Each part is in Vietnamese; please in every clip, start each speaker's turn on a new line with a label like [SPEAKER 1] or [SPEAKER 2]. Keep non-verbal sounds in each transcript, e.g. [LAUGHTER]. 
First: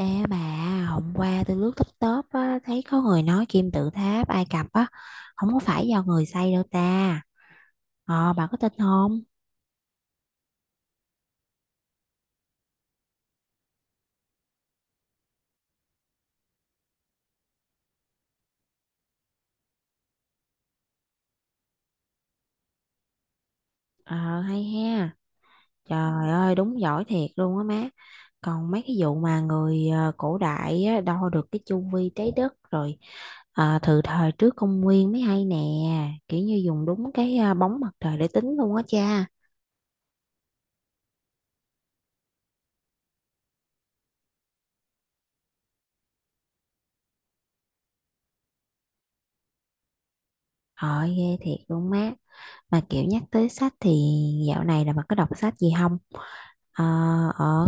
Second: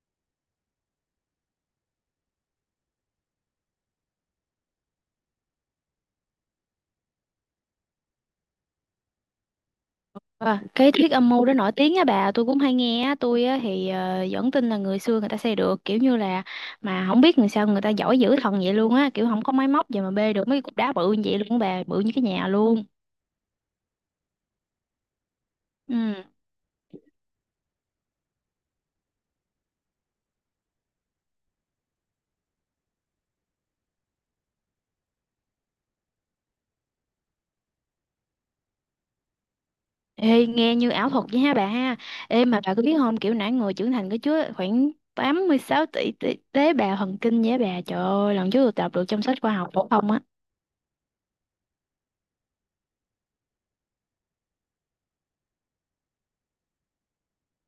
[SPEAKER 1] Ê bà, hôm qua tôi lướt TikTok á, thấy có người nói kim tự tháp Ai Cập á, không có phải do người xây đâu ta. Ờ, bà có tin không?
[SPEAKER 2] À, cái thuyết âm mưu đó nổi tiếng á bà, tôi cũng hay nghe á. Tôi á thì vẫn tin là người xưa người ta xây được, kiểu như là mà không biết người sao người ta giỏi dữ thần vậy luôn á, kiểu không có máy móc gì mà bê được mấy cục đá bự như vậy luôn á bà, bự như cái nhà luôn.
[SPEAKER 1] Ờ, hay ha.
[SPEAKER 2] Ừ.
[SPEAKER 1] Trời ơi, đúng giỏi thiệt luôn á má. Còn mấy cái vụ mà người cổ đại á, đo được cái chu vi trái đất rồi từ thời trước công nguyên mới hay nè. Kiểu như dùng đúng cái bóng mặt trời để tính luôn á cha.
[SPEAKER 2] Ê, nghe như ảo thuật vậy ha bà ha. Ê mà bà có biết không, kiểu nãy người trưởng thành có chứa khoảng 86 tỷ tế bào thần kinh vậy á bà, trời ơi, lần trước tôi đọc được trong sách khoa học phổ thông á.
[SPEAKER 1] Ờ, ghê thiệt luôn má. Mà kiểu nhắc tới sách thì dạo này là bà có đọc sách gì không? Ờ, ờ,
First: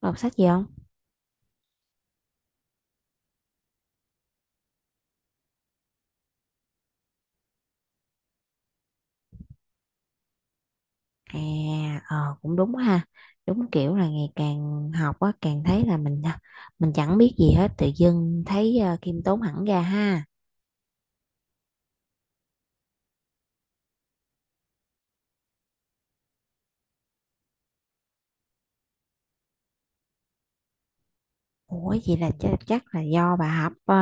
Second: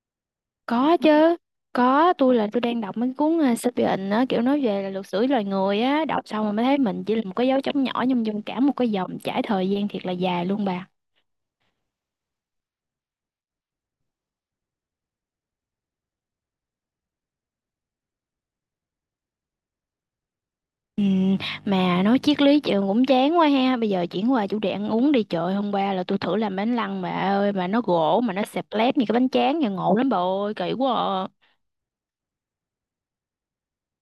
[SPEAKER 1] có đọc sách gì không?
[SPEAKER 2] Có chứ, có, tôi đang đọc mấy cuốn Sapiens á, kiểu nói về là luật sử loài người á, đọc xong rồi mới thấy mình chỉ là một cái dấu chấm nhỏ nhưng trong cả một cái dòng trải thời gian thiệt là dài luôn bà.
[SPEAKER 1] À, ờ, cũng đúng ha. Đúng kiểu là ngày càng học á, càng thấy là mình à, mình chẳng biết gì hết, tự dưng thấy khiêm tốn hẳn ra ha.
[SPEAKER 2] Ừ, mà nói triết lý trường cũng chán quá ha, bây giờ chuyển qua chủ đề ăn uống đi trời. Hôm qua là tôi thử làm bánh lăng bà ơi, mà nó gỗ mà nó xẹp lép như cái bánh tráng nhà, ngộ lắm bà ơi, kỳ quá à.
[SPEAKER 1] Ủa vậy là chắc là do bà hấp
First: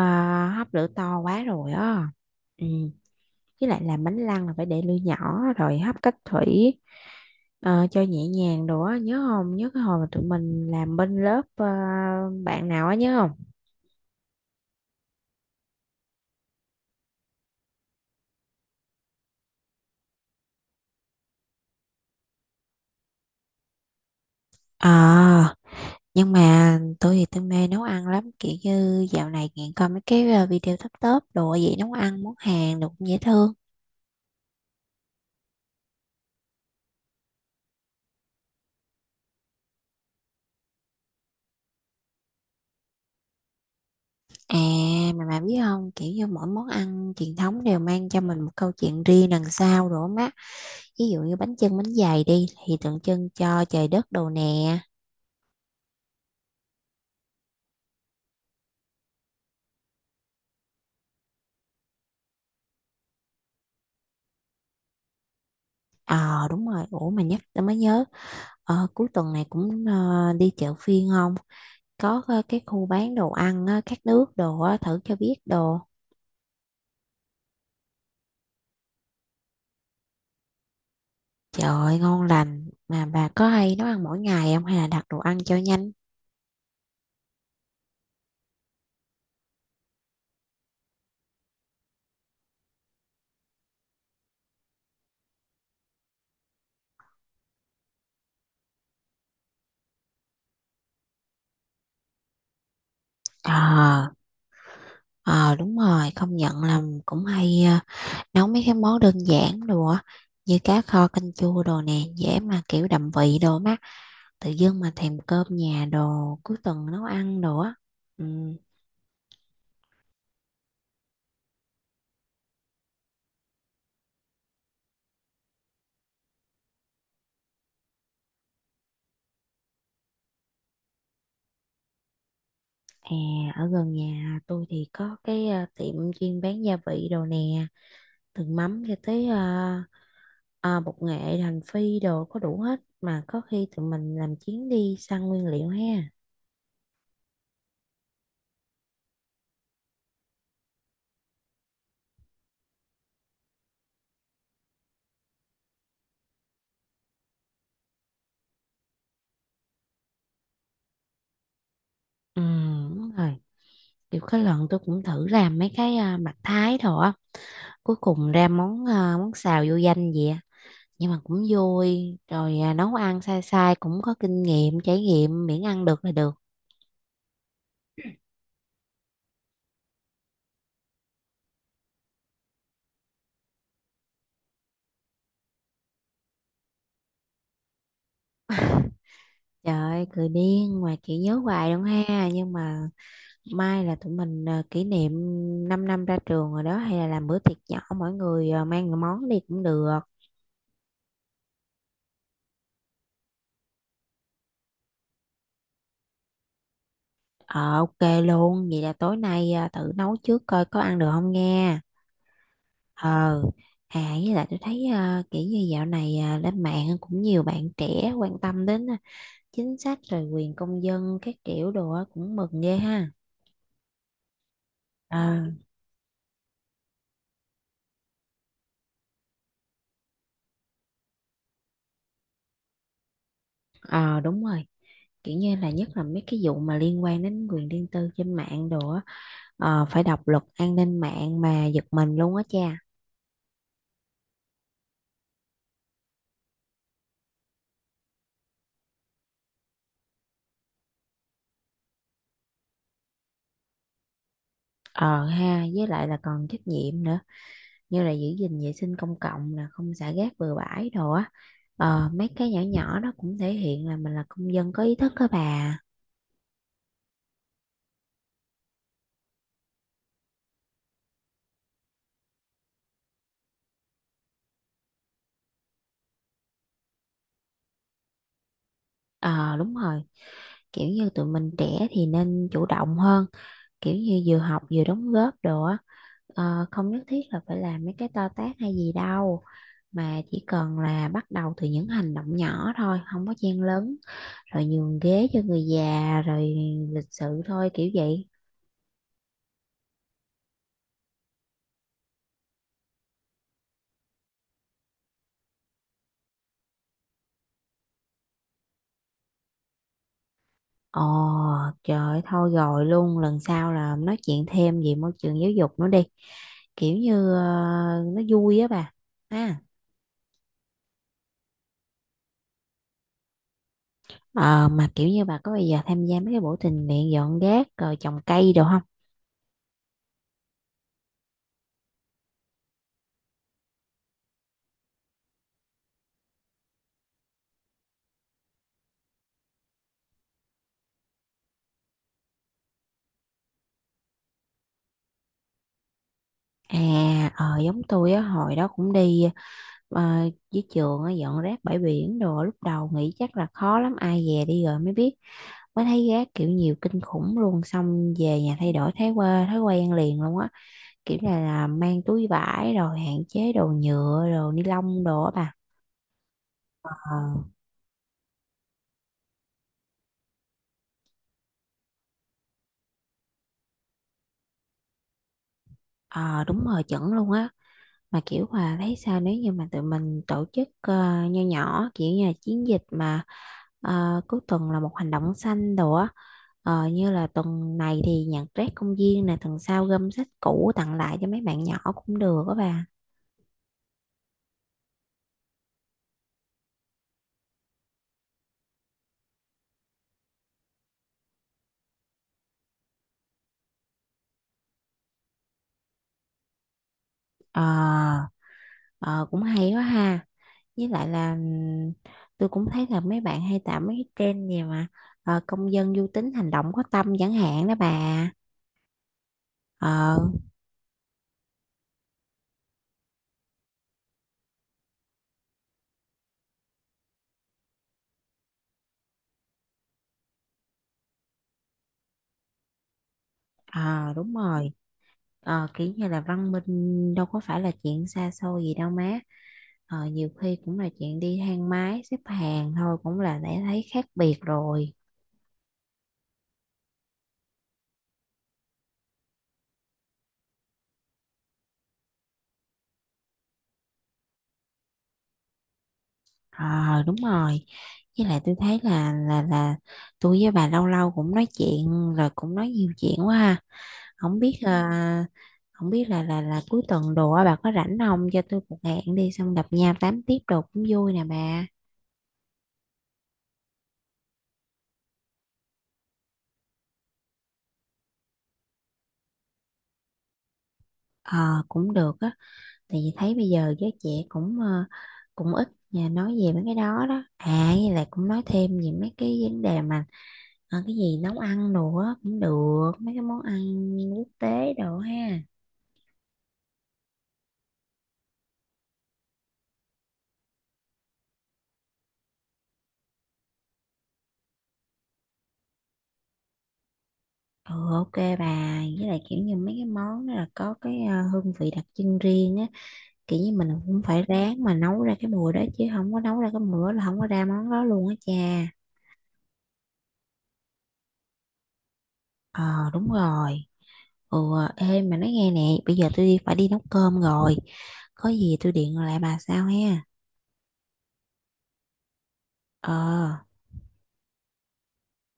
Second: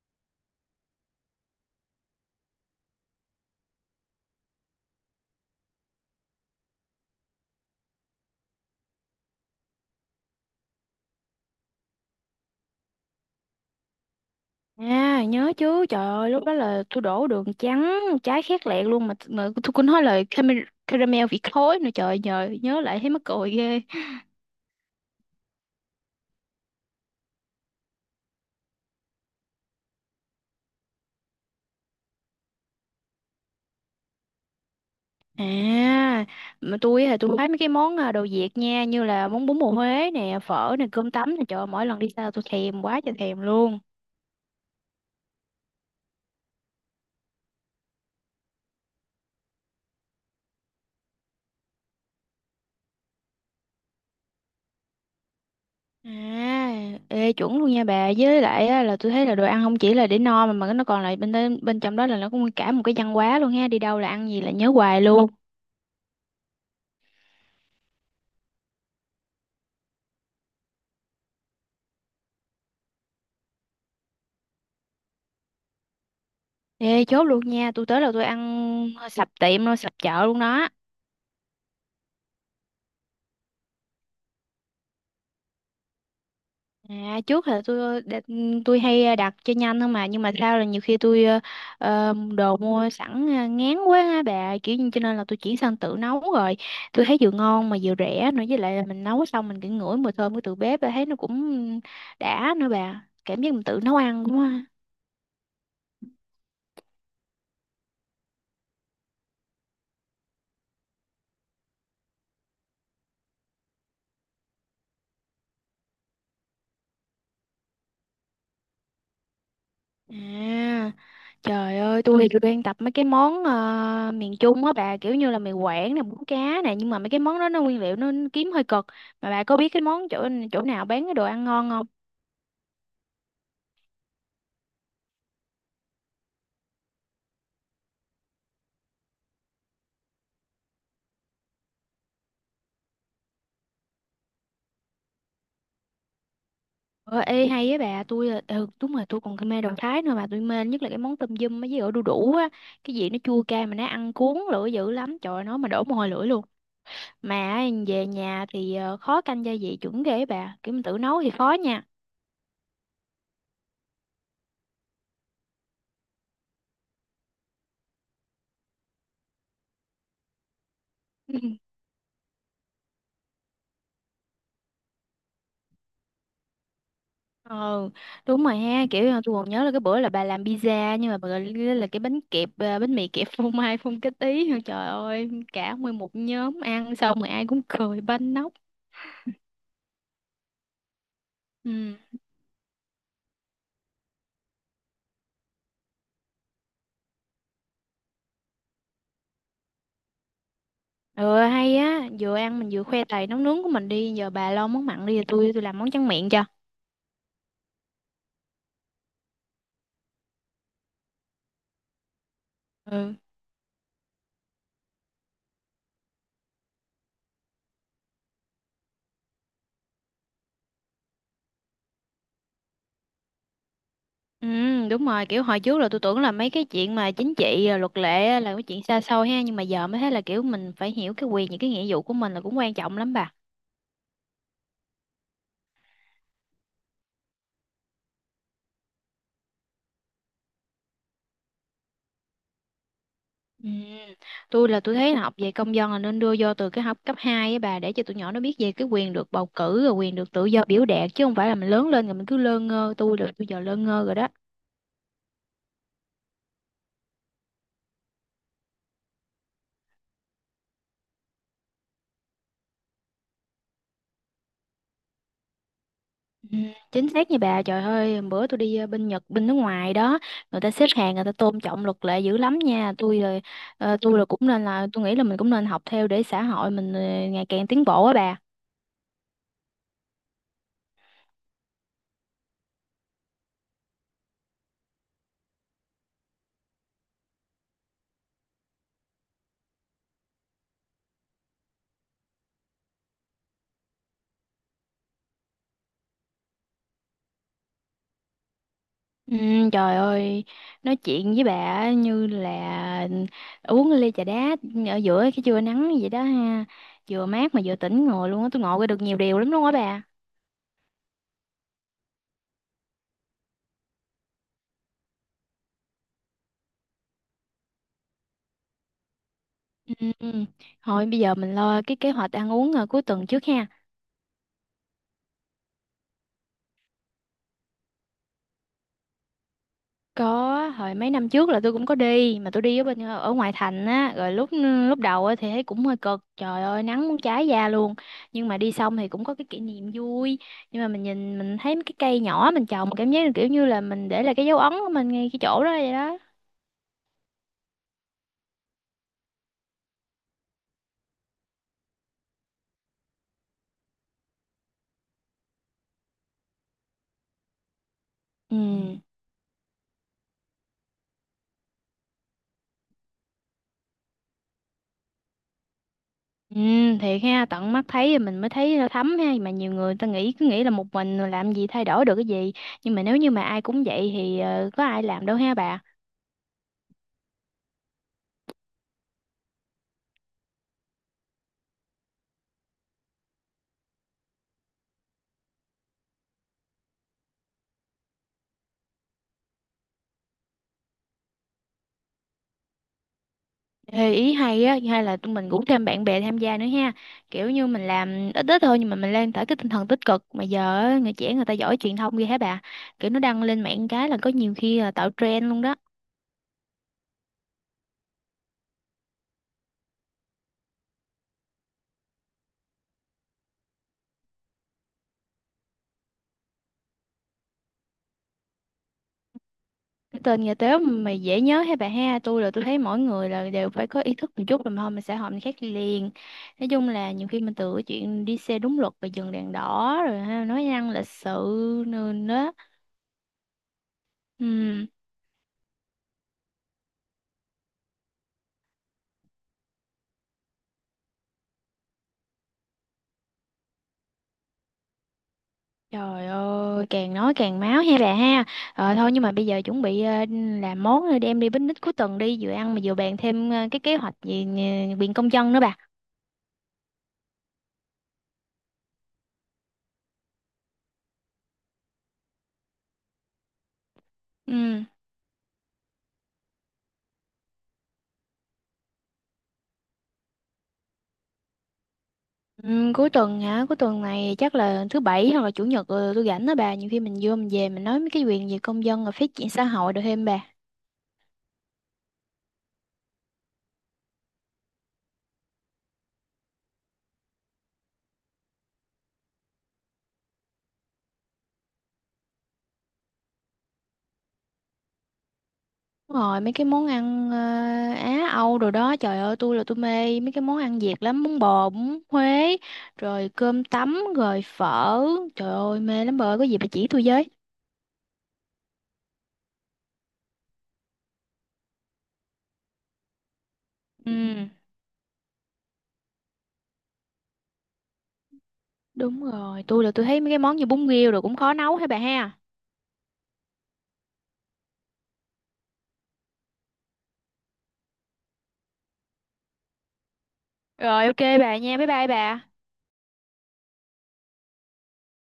[SPEAKER 1] hấp lửa to quá rồi á. Ừ, với lại làm bánh lăng là phải để lửa nhỏ rồi hấp cách thủy cho nhẹ nhàng đồ á, nhớ không? Nhớ cái hồi mà tụi mình làm bên lớp bạn nào á nhớ không?
[SPEAKER 2] À, nhớ chứ, trời ơi, lúc đó là tôi đổ đường trắng trái khét lẹt luôn mà tôi cũng nói là caramel, caramel vị khối nữa, trời, nhờ nhớ lại thấy mắc cười ghê.
[SPEAKER 1] Ờ, nhưng mà tôi thì tôi mê nấu ăn lắm, kiểu như dạo này nghiện coi mấy cái video top top đồ, vậy nấu ăn món Hàn đồ cũng dễ thương.
[SPEAKER 2] À, mà tôi thấy mấy cái món à, đồ Việt nha, như là món bún bò Huế nè, phở nè, cơm tấm nè, trời ơi, mỗi lần đi xa tôi thèm quá trời thèm luôn.
[SPEAKER 1] À, mà bà biết không, kiểu như mỗi món ăn truyền thống đều mang cho mình một câu chuyện riêng đằng sau đồ má, ví dụ như bánh chưng bánh dày đi thì tượng trưng cho trời đất đồ nè.
[SPEAKER 2] À, ê chuẩn luôn nha bà, với lại á, là tôi thấy là đồ ăn không chỉ là để no mà nó còn là bên bên trong đó là nó cũng cả một cái văn hóa luôn ha, đi đâu là ăn gì là nhớ hoài luôn.
[SPEAKER 1] Ờ đúng rồi, ủa mà nhắc tôi mới nhớ, cuối tuần này cũng đi chợ phiên không, có cái khu bán đồ ăn á, các nước đồ á, thử cho biết đồ.
[SPEAKER 2] Ê, chốt luôn nha, tôi tới là tôi ăn sập tiệm luôn, sập chợ luôn đó.
[SPEAKER 1] Trời ơi, ngon lành, mà bà có hay nấu ăn mỗi ngày không hay là đặt đồ ăn cho nhanh?
[SPEAKER 2] À, trước là tôi đặt- tôi hay đặt cho nhanh thôi mà, nhưng mà sao là nhiều khi tôi đồ mua sẵn ngán quá á bà, kiểu như cho nên là tôi chuyển sang tự nấu rồi. Tôi thấy vừa ngon mà vừa rẻ nữa, với lại là mình nấu xong mình cứ ngửi mùi thơm của từ bếp, thấy nó cũng đã nữa bà. Cảm giác mình tự nấu
[SPEAKER 1] Ờ,
[SPEAKER 2] ăn cũng.
[SPEAKER 1] ờ đúng rồi, công nhận là cũng hay nấu mấy cái món đơn giản đồ á, như cá kho canh chua đồ nè, dễ mà kiểu đậm vị đồ má, tự dưng mà thèm cơm nhà đồ cuối tuần nấu ăn đồ á. Ừ,
[SPEAKER 2] À, trời ơi, tôi đang tập mấy cái món miền Trung á bà, kiểu như là mì Quảng nè, bún cá nè, nhưng mà mấy cái món đó nó nguyên liệu nó kiếm hơi cực. Mà bà có biết cái món chỗ chỗ nào bán cái đồ ăn ngon không?
[SPEAKER 1] à, ở gần nhà tôi thì có cái tiệm chuyên bán gia vị đồ nè, từ mắm cho tới bột nghệ hành phi đồ có đủ hết, mà có khi tụi mình làm chuyến đi săn nguyên liệu ha.
[SPEAKER 2] Ờ, ê hay á bà, tôi là- ừ, đúng rồi, tôi còn mê đồ Thái nữa, mà tôi mê nhất là cái món tôm dum với ổi đu đủ á, cái gì nó chua cay mà nó ăn cuốn lưỡi dữ lắm, trời ơi, nó mà đổ mồ hôi lưỡi luôn. Mà về nhà thì khó canh gia vị chuẩn ghê á bà, kiểu mình tự nấu thì khó nha.
[SPEAKER 1] Ừ đúng rồi, kiểu cái lần tôi cũng thử làm mấy cái à, mặt thái thôi á, cuối cùng ra món à, món xào vô danh vậy á. Nhưng mà cũng
[SPEAKER 2] [LAUGHS]
[SPEAKER 1] vui rồi à, nấu ăn sai sai cũng có kinh nghiệm trải nghiệm, miễn ăn được là được.
[SPEAKER 2] Ờ, đúng rồi ha, kiểu là tôi còn nhớ là cái bữa là bà làm pizza nhưng mà bà gọi là cái bánh kẹp à, bánh mì kẹp phô mai phun cái tí. [LAUGHS] Trời ơi, cả nguyên một nhóm ăn xong rồi ai cũng cười banh nóc.
[SPEAKER 1] Trời ơi, cười điên mà chỉ nhớ hoài luôn
[SPEAKER 2] Ừ.
[SPEAKER 1] ha, nhưng mà mai là tụi mình à, kỷ niệm 5 năm ra trường rồi đó, hay là làm bữa tiệc nhỏ, mỗi người à, mang món đi cũng được.
[SPEAKER 2] Ừ, hay á, vừa ăn mình vừa khoe tài nấu nướng của mình đi, giờ bà lo món mặn đi rồi tôi làm món tráng miệng cho.
[SPEAKER 1] Ờ, ok luôn, vậy là tối nay à, thử nấu trước coi có ăn được không nghe.
[SPEAKER 2] Ừ.
[SPEAKER 1] Ờ, à với lại tôi thấy à, kiểu như dạo này à, lên mạng cũng nhiều bạn trẻ quan tâm đến à, chính sách rồi quyền công dân các kiểu đồ á, cũng mừng ghê ha.
[SPEAKER 2] Ừ, đúng
[SPEAKER 1] Ờ,
[SPEAKER 2] rồi, kiểu hồi trước là tôi tưởng là mấy cái chuyện mà chính trị rồi luật lệ á là cái chuyện xa xôi ha, nhưng mà giờ mới thấy là kiểu mình phải hiểu cái quyền, những cái nghĩa vụ của mình là cũng quan trọng lắm bà.
[SPEAKER 1] ờ đúng rồi, kiểu như là nhất là mấy cái vụ mà liên quan đến quyền riêng tư trên mạng đồ á, ờ, phải đọc luật an ninh mạng mà giật mình luôn á cha.
[SPEAKER 2] Ừ. Tôi là tôi thấy là học về công dân là nên đưa vô từ cái học cấp 2 á bà, để cho tụi nhỏ nó biết về cái quyền được bầu cử rồi quyền được tự do biểu đạt, chứ không phải là mình lớn lên rồi mình cứ lơ ngơ, tôi là tôi giờ lơ ngơ rồi đó.
[SPEAKER 1] Ờ ha, với lại là còn trách nhiệm nữa. Như là giữ gìn vệ sinh công cộng là không xả rác bừa bãi đồ á. Ờ, mấy cái nhỏ nhỏ đó cũng thể hiện là mình là công dân có ý thức đó bà.
[SPEAKER 2] Ừ. Chính xác như bà, trời ơi hôm bữa tôi đi bên Nhật bên nước ngoài đó, người ta xếp hàng, người ta tôn trọng luật lệ dữ lắm nha. Tôi là tôi là cũng nên, là tôi nghĩ là mình cũng nên học theo để xã hội mình ngày càng tiến bộ á bà.
[SPEAKER 1] Ờ đúng rồi, kiểu như tụi mình trẻ thì nên chủ động hơn, kiểu như vừa học vừa đóng góp đồ á. Ờ, không nhất thiết là phải làm mấy cái to tát hay gì đâu, mà chỉ cần là bắt đầu từ những hành động nhỏ thôi, không có chen lấn, rồi nhường ghế cho người già, rồi lịch sự thôi, kiểu vậy.
[SPEAKER 2] Ừ, trời ơi, nói chuyện với bà á, như là uống ly trà đá ở giữa cái trưa nắng vậy đó ha. Vừa mát mà vừa tỉnh ngồi luôn á, tôi ngộ ra được nhiều điều lắm luôn á bà.
[SPEAKER 1] Ồ, trời ơi, thôi rồi luôn, lần sau là nói chuyện thêm về môi trường giáo dục nữa đi. Kiểu như nó vui á bà. Ha.
[SPEAKER 2] Ừ, ừ. Thôi bây giờ mình lo cái kế hoạch ăn uống à, cuối tuần trước ha.
[SPEAKER 1] Ờ, mà kiểu như bà có bây giờ tham gia mấy cái buổi tình nguyện dọn rác rồi trồng cây được không?
[SPEAKER 2] Có, hồi mấy năm trước là tôi cũng có đi, mà tôi đi ở bên ở ngoại thành á, rồi lúc ừ, lúc đầu á thì thấy cũng hơi cực. Trời ơi, nắng muốn cháy da luôn. Nhưng mà đi xong thì cũng có cái kỷ niệm vui. Nhưng mà mình nhìn mình thấy mấy cái cây nhỏ mình trồng, cảm giác kiểu như là mình để lại cái dấu ấn của mình ngay cái chỗ đó vậy đó.
[SPEAKER 1] À, ờ, giống tôi á, hồi đó cũng đi ờ, với trường á, dọn rác bãi biển đồ, lúc đầu nghĩ chắc là khó lắm, ai về đi rồi mới biết, mới thấy rác kiểu nhiều kinh khủng luôn, xong về nhà
[SPEAKER 2] Ừ.
[SPEAKER 1] thay đổi thói quen liền luôn á, kiểu như là mang túi vải rồi hạn chế đồ nhựa đồ ni lông đồ á bà.
[SPEAKER 2] Ừ,
[SPEAKER 1] Ờ.
[SPEAKER 2] thiệt ha, tận mắt thấy thì mình mới thấy nó thấm ha, mà nhiều người ta nghĩ, cứ nghĩ là một mình làm gì thay đổi được cái gì, nhưng mà nếu như mà ai cũng vậy thì có ai làm đâu ha bà.
[SPEAKER 1] Ờ, đúng rồi chuẩn luôn á, mà kiểu mà thấy sao nếu như mà tụi mình tổ chức nho nhỏ, kiểu như là chiến dịch mà cuối tuần là một hành động xanh đồ á. Ờ, như là tuần này thì nhặt rác công viên nè, tuần sau gom sách cũ tặng lại cho mấy bạn nhỏ cũng được á bà.
[SPEAKER 2] Ê, ý hay á, hay là tụi mình rủ thêm bạn bè tham gia nữa ha, kiểu như mình làm ít ít thôi nhưng mà mình lan tỏa cái tinh thần tích cực, mà giờ á, người trẻ người ta giỏi truyền thông ghê hả bà, kiểu nó đăng lên mạng cái là có nhiều khi là tạo trend luôn đó.
[SPEAKER 1] Ờ, ờ, cũng hay quá ha, với lại là tôi cũng thấy là mấy bạn hay tạo mấy cái trend gì mà công dân du tính hành động có tâm chẳng hạn đó bà. Ờ.
[SPEAKER 2] Cái tên nhà tếu mà dễ nhớ hay bà ha, tôi là tôi thấy mỗi người là đều phải có ý thức một chút rồi, mà không mình sẽ hội mình khác đi liền. Nói chung là nhiều khi mình từ cái chuyện đi xe đúng luật và dừng đèn đỏ rồi ha, nói năng lịch sự nữa đó.
[SPEAKER 1] Ờ, đúng rồi.
[SPEAKER 2] Ừ.
[SPEAKER 1] Ờ, kiểu như là văn minh đâu có phải là chuyện xa xôi gì đâu má, ờ, nhiều khi cũng là chuyện đi thang máy xếp hàng thôi cũng là đã thấy khác biệt rồi.
[SPEAKER 2] Trời ơi, càng nói càng máu ha bà ha. Ờ, thôi nhưng mà bây giờ chuẩn bị làm món rồi đem đi picnic cuối tuần đi, vừa ăn mà vừa bàn thêm cái kế hoạch về viện công dân nữa bà.
[SPEAKER 1] Ờ đúng rồi, với lại tôi thấy là tôi với bà lâu lâu cũng nói chuyện rồi cũng nói nhiều chuyện quá ha, không biết
[SPEAKER 2] Ừ.
[SPEAKER 1] là không biết là cuối tuần đồ á, bà có rảnh không cho tôi một hẹn đi xong gặp nhau tám tiếp đồ cũng vui nè bà.
[SPEAKER 2] Ừ, cuối tuần hả? Cuối tuần này chắc là thứ bảy hoặc là chủ nhật, tôi rảnh đó bà. Nhiều khi mình vô mình về mình nói mấy cái quyền về công dân rồi phát triển xã hội được thêm bà.
[SPEAKER 1] Ờ cũng được á, tại vì thấy bây giờ giới trẻ cũng cũng ít nhà nói về mấy cái đó đó à, với lại cũng nói thêm về mấy cái vấn đề mà cái gì nấu ăn đồ á cũng được, mấy cái món ăn quốc tế đồ ha.
[SPEAKER 2] Đúng rồi, mấy cái món ăn Á Âu rồi đó, trời ơi tôi mê mấy cái món ăn Việt lắm, bún bò, bún Huế, rồi cơm tấm, rồi phở, trời ơi mê lắm bà ơi, có gì bà chỉ tôi với.
[SPEAKER 1] Ừ ok bà, với lại kiểu như mấy cái món đó là có cái hương vị đặc trưng riêng á, kiểu như mình cũng phải
[SPEAKER 2] Ừ.
[SPEAKER 1] ráng mà nấu ra cái mùi đó, chứ không có nấu ra cái mùi đó là không có ra món đó luôn á cha.
[SPEAKER 2] Đúng rồi, tôi thấy mấy cái món như bún riêu rồi cũng khó nấu hả bà ha.
[SPEAKER 1] Ờ đúng rồi. Ừ. Ê mà nói nghe nè, bây giờ tôi đi phải đi nấu cơm rồi, có gì tôi điện lại bà sao ha.
[SPEAKER 2] Rồi, ok bà nha, bye bye bà.
[SPEAKER 1] Ờ.